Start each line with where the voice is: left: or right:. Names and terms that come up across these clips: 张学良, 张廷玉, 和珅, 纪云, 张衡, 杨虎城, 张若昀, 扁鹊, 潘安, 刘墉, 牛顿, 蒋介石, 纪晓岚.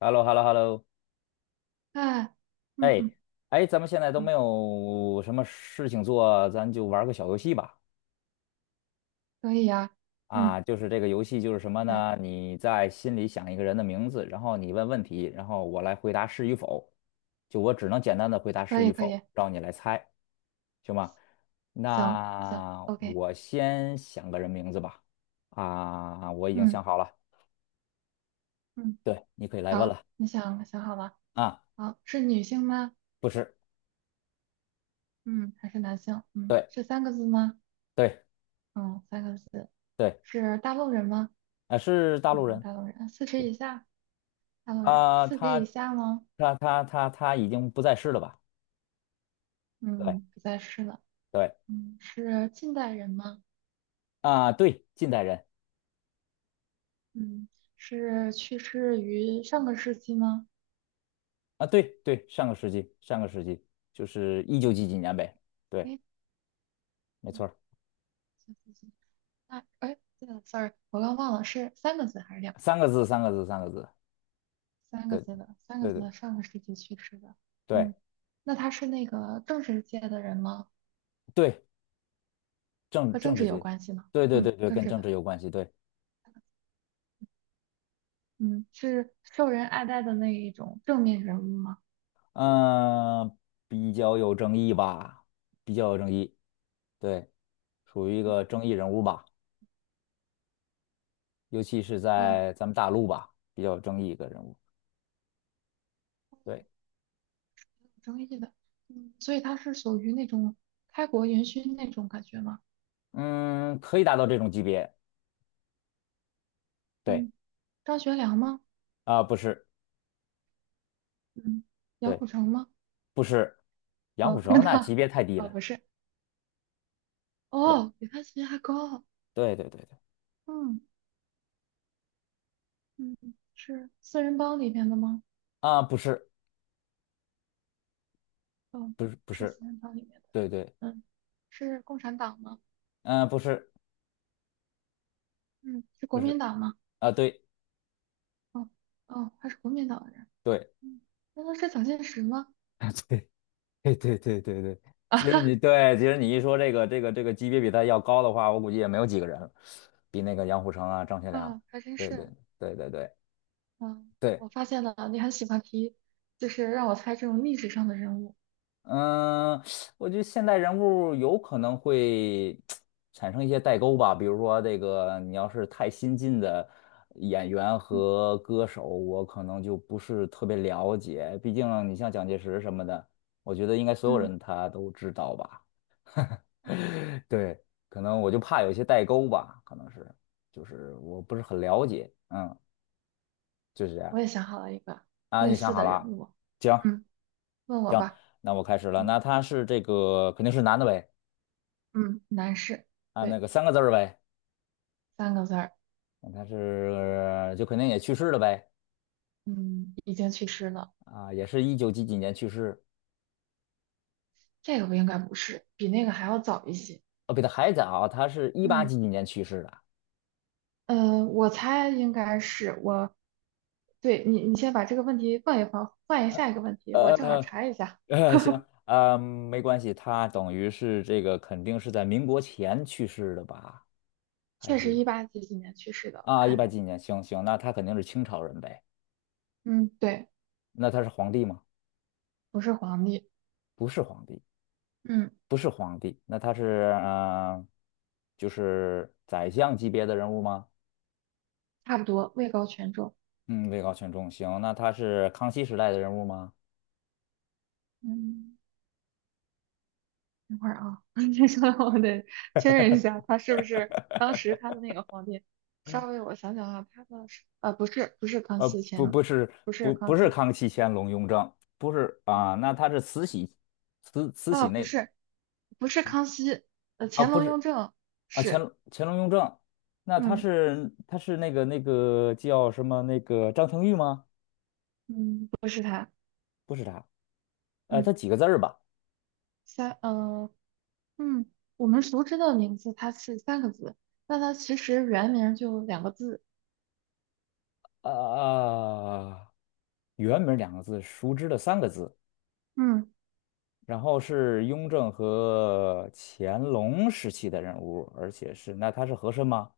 left: h e l l o h e l l o h e l l o
right: 哎。嗯
left: 哎
right: 嗯。
left: 哎，咱们现在都没
right: 嗯。
left: 有什么事情做，咱就玩个小游戏吧。
right: 可以呀。嗯，
left: 啊，就是这个游戏就是什么
right: 来。
left: 呢？你在心里想一个人的名字，然后你问问题，然后我来回答是与否。就我只能简单的回答
right: 可
left: 是
right: 以
left: 与
right: 可以。
left: 否，让你来猜，行吗？
right: 行行
left: 那
right: ，OK。
left: 我先想个人名字吧。啊，我已经
right: 嗯
left: 想好了，
right: 嗯。
left: 对，你可以来问
right: 好，
left: 了。
right: 你想想好了。
left: 啊，
right: 好，是女性吗？
left: 不是，
right: 嗯，还是男性？嗯，
left: 对
right: 是三个字吗？
left: 对
right: 嗯，三个字。
left: 对，
right: 是大陆人吗？
left: 啊，是大陆
right: 嗯，
left: 人。
right: 大陆人，四十以下。大陆人，
left: 啊、
right: 四十
left: 他
right: 以下吗？
left: 已经不在世了吧？对
right: 嗯，不再是了。
left: 对
right: 嗯，是近代人吗？
left: 啊、对，近代人
right: 嗯，是去世于上个世纪吗？
left: 啊，对对，上个世纪上个世纪就是一九几几年呗，对，
right: 诶，
left: 没错儿，
right: 嗯那哎，对了，sorry，我刚忘了是三个字还是两个
left: 三
right: 字？
left: 个字三个字三个字，
right: 三个
left: 对
right: 字的，三个
left: 对
right: 字
left: 对
right: 的，上个世纪去世的。
left: 对
right: 嗯，那他是那个政治界的人吗？
left: 对，政
right: 和政
left: 政
right: 治
left: 治
right: 有
left: 界，
right: 关系吗？
left: 对对
right: 嗯，
left: 对对，
right: 政
left: 跟
right: 治
left: 政
right: 的。
left: 治有关系，对，
right: 嗯，是受人爱戴的那一种正面人物吗？
left: 嗯、比较有争议吧，比较有争议，对，属于一个争议人物吧，尤其是
right: 哦，
left: 在咱们大陆吧，比较有争议一个人物。对。
right: 有争议的。嗯，所以他是属于那种开国元勋那种感觉吗？
left: 嗯，可以达到这种级别。对，
right: 嗯，张学良吗？
left: 啊、不是，
right: 嗯，杨
left: 对，
right: 虎城吗？
left: 不是，杨虎
right: 哦，天
left: 城那
right: 呐。
left: 级别太低
right: 哦，
left: 了。
right: 不是。
left: 对，
right: 哦，比他级别还高啊。
left: 对，对，对，对，
right: 嗯。嗯，是四人帮里面的吗？
left: 啊、不是，
right: 哦，
left: 不是，
right: 不
left: 不
right: 是
left: 是，
right: 四人帮里面的。
left: 对对，
right: 嗯，是共产党吗？
left: 嗯、不是，
right: 嗯，是
left: 不
right: 国民
left: 是，
right: 党吗？
left: 啊、对，
right: 哦。哦，他是国民党的人。
left: 对，
right: 嗯，难道是蒋介石吗？
left: 对，对，对，对，对，对。
right: 啊
left: 其实
right: 哈。
left: 你对，其实你一说这个级别比他要高的话，我估计也没有几个人了，比那个杨虎城啊、张学良。
right: 啊，还真
left: 对，对，
right: 是。
left: 对，对，对，
right: 嗯，
left: 对。
right: 我发现了，你很喜欢提，就是让我猜这种历史上的人物。
left: 嗯，我觉得现代人物有可能会产生一些代沟吧，比如说这个，你要是太新进的演员
right: 嗯
left: 和歌手，我可能就不是特别了解。毕竟你像蒋介石什么的，我觉得应该所有
right: 嗯，
left: 人他都知道吧。对，可能我就怕有一些代沟吧，可能是，就是我不是很了解。嗯，就是这样。
right: 我也想好了一个
left: 啊，
right: 类
left: 你想
right: 似
left: 好
right: 的人
left: 了？
right: 物。
left: 行
right: 嗯，问我
left: 行，
right: 吧。
left: 那我开始了。
right: 嗯
left: 那他是这个肯定是男的呗。
right: 嗯，男士。
left: 啊，那
right: 对，
left: 个三个字儿呗，
right: 三个字儿。
left: 他是就肯定也去世了呗，
right: 嗯，已经去世了。
left: 啊，也是一九几几年去世，
right: 这个不应该不是，比那个还要早一些。
left: 哦，比他还早，他是一八
right: 嗯
left: 几几年去世的，
right: 我猜应该是我，对你，你先把这个问题放一放，换一下一个问题，我正好
left: 呃
right: 查一下。
left: 行，没关系，他等于是这个肯定是在民国前去世的吧？还
right: 确实
left: 是
right: 一八几几年去世的，我
left: 啊，一
right: 看
left: 八
right: 见
left: 几
right: 了。
left: 几年，行行，那他肯定是清朝人呗，
right: 嗯，对，
left: 那他是皇帝吗？
right: 不是皇帝。
left: 不是皇帝，
right: 嗯
left: 不是皇帝，那他是呃就是宰相级别的人物吗？
right: 差不多位高权重。
left: 嗯，位高权重，行，那他是康熙时代的人物吗？
right: 嗯等会儿啊，你说的我得确认一下，他是不是当时他的那个皇帝？稍微我想想啊，他的是不是不是康熙乾
left: 不，
right: 隆。
left: 不是，
right: 不是
left: 不，
right: 康
left: 不是
right: 熙。
left: 康熙、乾隆、雍正，不是啊，那他是慈禧，慈禧
right: 啊，不
left: 那
right: 是，不是康熙，
left: 啊，
right: 乾
left: 不
right: 隆、雍
left: 是
right: 正
left: 啊，乾
right: 是。
left: 隆、乾隆、雍正，那他
right: 嗯
left: 是那个叫什么那个张廷玉吗？
right: 嗯，不是他？
left: 不是他，
right: 嗯
left: 他几个字儿吧？
right: 三，嗯，我们熟知的名字它是三个字，但它其实原名就两个字。
left: 啊、啊，原名两个字，熟知的三个字，
right: 嗯
left: 然后是雍正和乾隆时期的人物，而且是那他是和珅吗？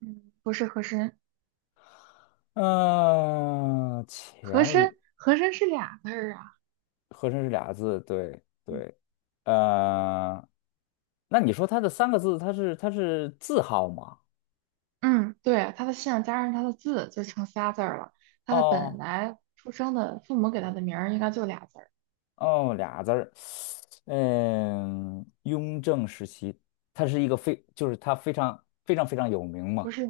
right: 嗯，不是和珅。
left: 嗯、
right: 和
left: 乾隆
right: 珅，和珅是俩字儿啊。
left: 和珅是俩字，对对，呃，那你说他的三个字，他是字号吗？
right: 嗯，对，他的姓加上他的字就成仨字儿了，他的本
left: 哦
right: 来出生的父母给他的名儿应该就俩字儿。
left: 哦，俩字儿，嗯，雍正时期，他是一个非就是他非常非常非常有名
right: 不
left: 嘛，
right: 是，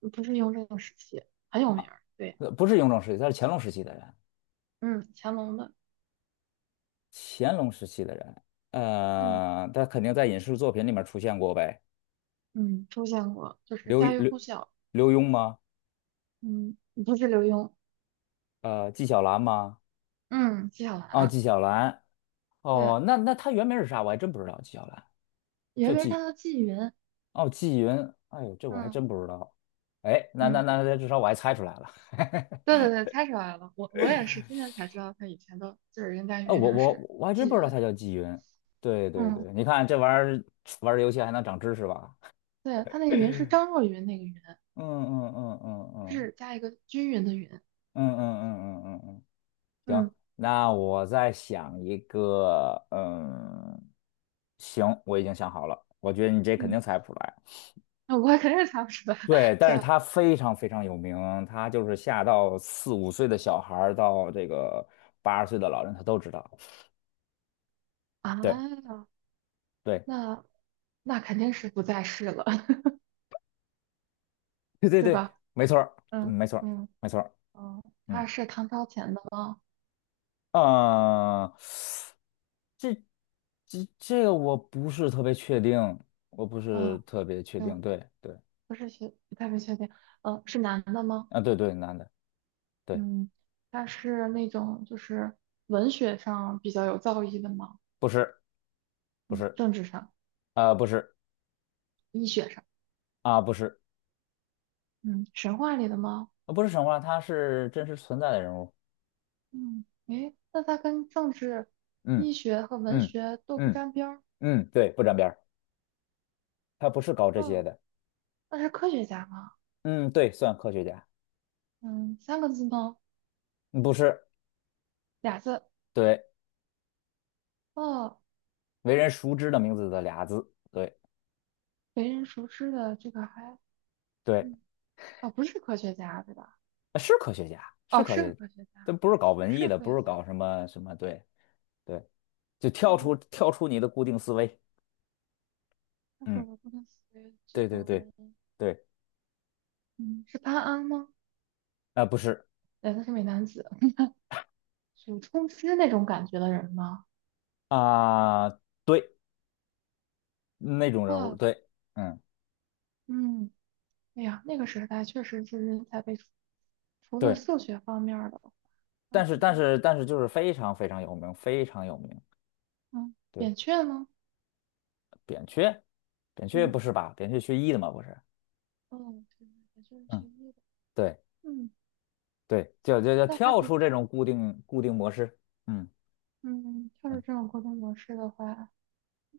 right: 不是雍正时期。很有名儿，对。
left: 不是雍正时期，他是乾隆时期的人。
right: 嗯，乾隆的。
left: 乾隆时期的人，
right: 嗯。
left: 他肯定在影视作品里面出现过呗。
right: 嗯，出现过，就是
left: 刘
right: 家喻
left: 刘
right: 户晓。
left: 刘墉吗？
right: 嗯，不是刘墉。
left: 纪晓岚吗？
right: 嗯，纪晓
left: 哦，
right: 岚。
left: 纪晓岚。
right: 对，
left: 哦，那他原名是啥？我还真不知道。纪晓岚叫
right: 原名他
left: 纪，
right: 叫纪云。
left: 哦，纪云。哎呦，这我还
right: 嗯
left: 真不知道。哎，那那
right: 嗯，
left: 那，至少我还猜出来了。
right: 对对对，猜出来了。我也是今天才知道他以前的，就是人家
left: 啊，
right: 原名是
left: 我还真
right: 纪
left: 不知道
right: 云。
left: 他叫纪云。对对
right: 嗯，
left: 对，你看这玩意儿玩儿游戏还能长知识吧？
right: 对，他那云是张若昀那个云。
left: 嗯嗯嗯嗯
right: 日加一个均匀的匀。
left: 嗯嗯嗯嗯嗯嗯嗯嗯。
right: 嗯
left: 行，那我再想一个，嗯，行，我已经想好了，我觉得你这肯
right: 嗯，
left: 定猜不出来。
right: 那我肯定猜不出来，
left: 对，但
right: 这
left: 是他非常非常有名，他就是下到四五岁的小孩儿到这个80岁的老人，他都知道。对，
right: 啊，
left: 对，
right: 那那肯定是不在世了，
left: 对对
right: 对
left: 对，
right: 吧？
left: 没错儿嗯
right: 嗯
left: 没错儿
right: 嗯。
left: 没错儿
right: 嗯，
left: 嗯，
right: 他是唐朝前的吗？
left: 呃，这这个我不是特别确定，我不是
right: 嗯，
left: 特别确定。对对，
right: 不是学，不太是确定。是男的吗？
left: 啊，对对，男的，对，
right: 嗯，他是那种就是文学上比较有造诣的吗？
left: 不是。不
right: 嗯，
left: 是，
right: 政治上、
left: 啊，不是，
right: 医学上。
left: 啊，不是，
right: 嗯，神话里的吗？
left: 不是神话，他是真实存在的人物。
right: 嗯，诶，那他跟政治、
left: 嗯
right: 医学和文
left: 嗯
right: 学都不
left: 嗯
right: 沾边儿。
left: 嗯，对，不沾边儿，他不是搞这些
right: 哦，
left: 的。
right: 那是科学家吗？
left: 嗯，对，算科学家，
right: 嗯，三个字吗？
left: 嗯不是，
right: 俩字。
left: 对，
right: 哦，
left: 为人熟知的名字的俩字，对
right: 为人熟知的这个还。
left: 对，
right: 嗯。哦，不是科学家对吧？
left: 是科学家，是
right: 哦，
left: 科
right: 是
left: 学，
right: 科学
left: 他
right: 家。
left: 不是搞文艺
right: 是
left: 的，
right: 科
left: 不
right: 学
left: 是
right: 家。
left: 搞什么什么，对对，就
right: 嗯。
left: 跳出你的固定思维。
right: 但是我
left: 嗯，
right: 都不能随这
left: 对对
right: 种
left: 对
right: 人。
left: 对，
right: 嗯，是潘安吗？
left: 啊、不是
right: 对，他是美男子，有冲之那种感觉的人吗？
left: 啊、对，那种人物，
right: 啊。
left: 对，嗯，
right: 嗯。哎呀，那个时代确实是人才辈出，除了
left: 对。
right: 数学方面儿的，那
left: 但是
right: 估计。
left: 就是非常非常有名，非常有名。
right: 嗯，
left: 对，
right: 扁鹊呢？
left: 扁鹊，扁鹊
right: 嗯，
left: 不是吧？扁鹊学医的嘛，不是？
right: 哦，对，扁鹊是学
left: 嗯，
right: 医的。
left: 对
right: 嗯，
left: 对，就
right: 那他
left: 跳
right: 的。
left: 出这种固定模式。嗯
right: 嗯，要是
left: 嗯，
right: 这种沟通模式的话，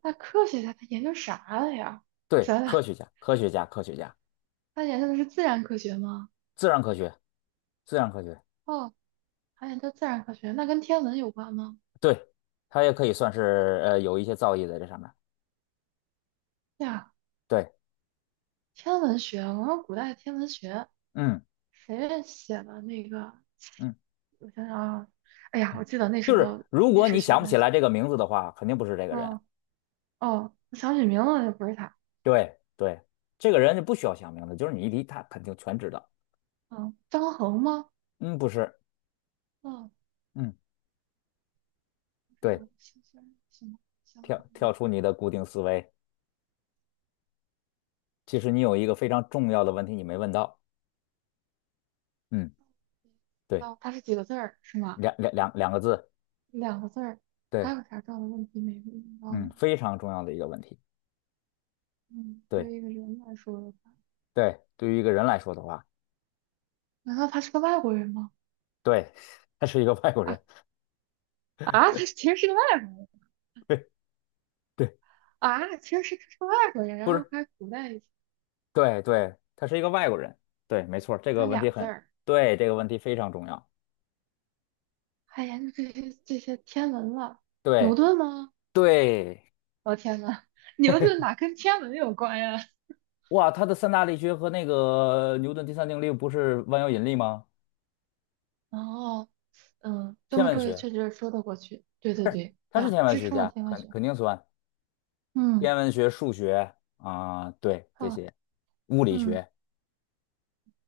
right: 那科学家他研究啥了呀？
left: 对，
right: 想
left: 科
right: 想。
left: 学家，科学家，科学家，
right: 他研究的是自然科学吗？
left: 自然科学，自然科学，
right: 哦，还研究自然科学，那跟天文有关吗？
left: 对，他也可以算是有一些造诣在这上面。
right: 对呀，
left: 对，
right: 天文学，我说古代天文学。
left: 嗯
right: 谁写的那个？
left: 嗯
right: 我想想啊，哎呀，
left: 嗯，
right: 我记得那时
left: 就是
right: 候
left: 如
right: 历
left: 果
right: 史
left: 你
right: 学
left: 想不
right: 的
left: 起来
right: 写。
left: 这个名字的话，肯定不是这个人。
right: 嗯，哦，我想起名字了，不是他。
left: 对对，这个人就不需要想名字，就是你一提他肯定全知道。
right: 嗯，张衡吗？
left: 嗯，不是。
right: 嗯，
left: 嗯，
right: 不知道，
left: 对，
right: 是什么相关的？
left: 跳出你的固定思维。其实你有一个非常重要的问题你没问到。嗯，对，
right: 哦，他是几个字儿是吗？
left: 两个字，
right: 两个字儿。还
left: 对，
right: 有啥这样的问题没问到
left: 嗯，
right: 呢
left: 非常重要的一个问题。
right: 嗯，对
left: 对
right: 于一个人来说的话，
left: 对，对于一个人来说的话，
right: 难道他是个外国人吗？
left: 对，他是一个外国
right: 啊。
left: 人。
right: 啊，他其实是个外国人。
left: 对对，
right: 啊，其实是他是个外国人，然
left: 不
right: 后
left: 是，
right: 还古代
left: 对对，他是一个外国人。对，没错，这
right: 还
left: 个问题
right: 俩字
left: 很，
right: 儿。
left: 对，这个问题非常重要。
right: 还研究这些天文了？牛
left: 对
right: 顿吗？
left: 对，
right: 我、天呐，牛顿哪跟天文有关呀？
left: 哇，他的三大力学和那个牛顿第三定律不是万有引力吗？
right: 哦。嗯，这
left: 天
right: 么
left: 文
right: 说也
left: 学，
right: 确实说得过去。对对对，
left: 他是
right: 呀，
left: 天文
right: 支
left: 学
right: 撑了
left: 家，
right: 天文学。
left: 肯定算。
right: 嗯，
left: 天文学、数学啊、对这
right: 好。
left: 些物理
right: 嗯，
left: 学，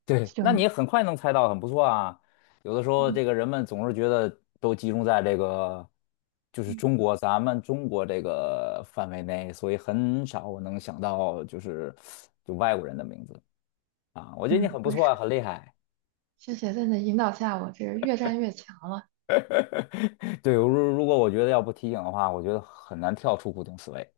left: 对，那你
right: 行。
left: 很快能猜到，很不错啊。有的时候，
right: 嗯
left: 这个人们总是觉得都集中在这个，就是
right: 嗯
left: 咱们中国这个范围内，所以很少我能想到就是外国人的名字啊。我觉得你
right: 嗯，
left: 很不
right: 我也
left: 错
right: 是。
left: 啊，很厉害。
right: 谢谢在你的引导下，我这越战越强了。
left: 对，如果我觉得要不提醒的话，我觉得很难跳出固定思维，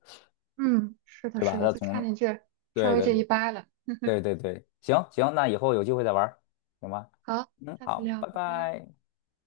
right: 嗯，是的，
left: 对吧？
right: 是的，就差你这稍
left: 对
right: 微
left: 对
right: 这一
left: 对。
right: 掰了。
left: 对对对，行行，那以后有机会再玩儿行吗？
right: 好，
left: 嗯，
right: 下次
left: 好，
right: 聊，
left: 拜
right: 拜拜。
left: 拜。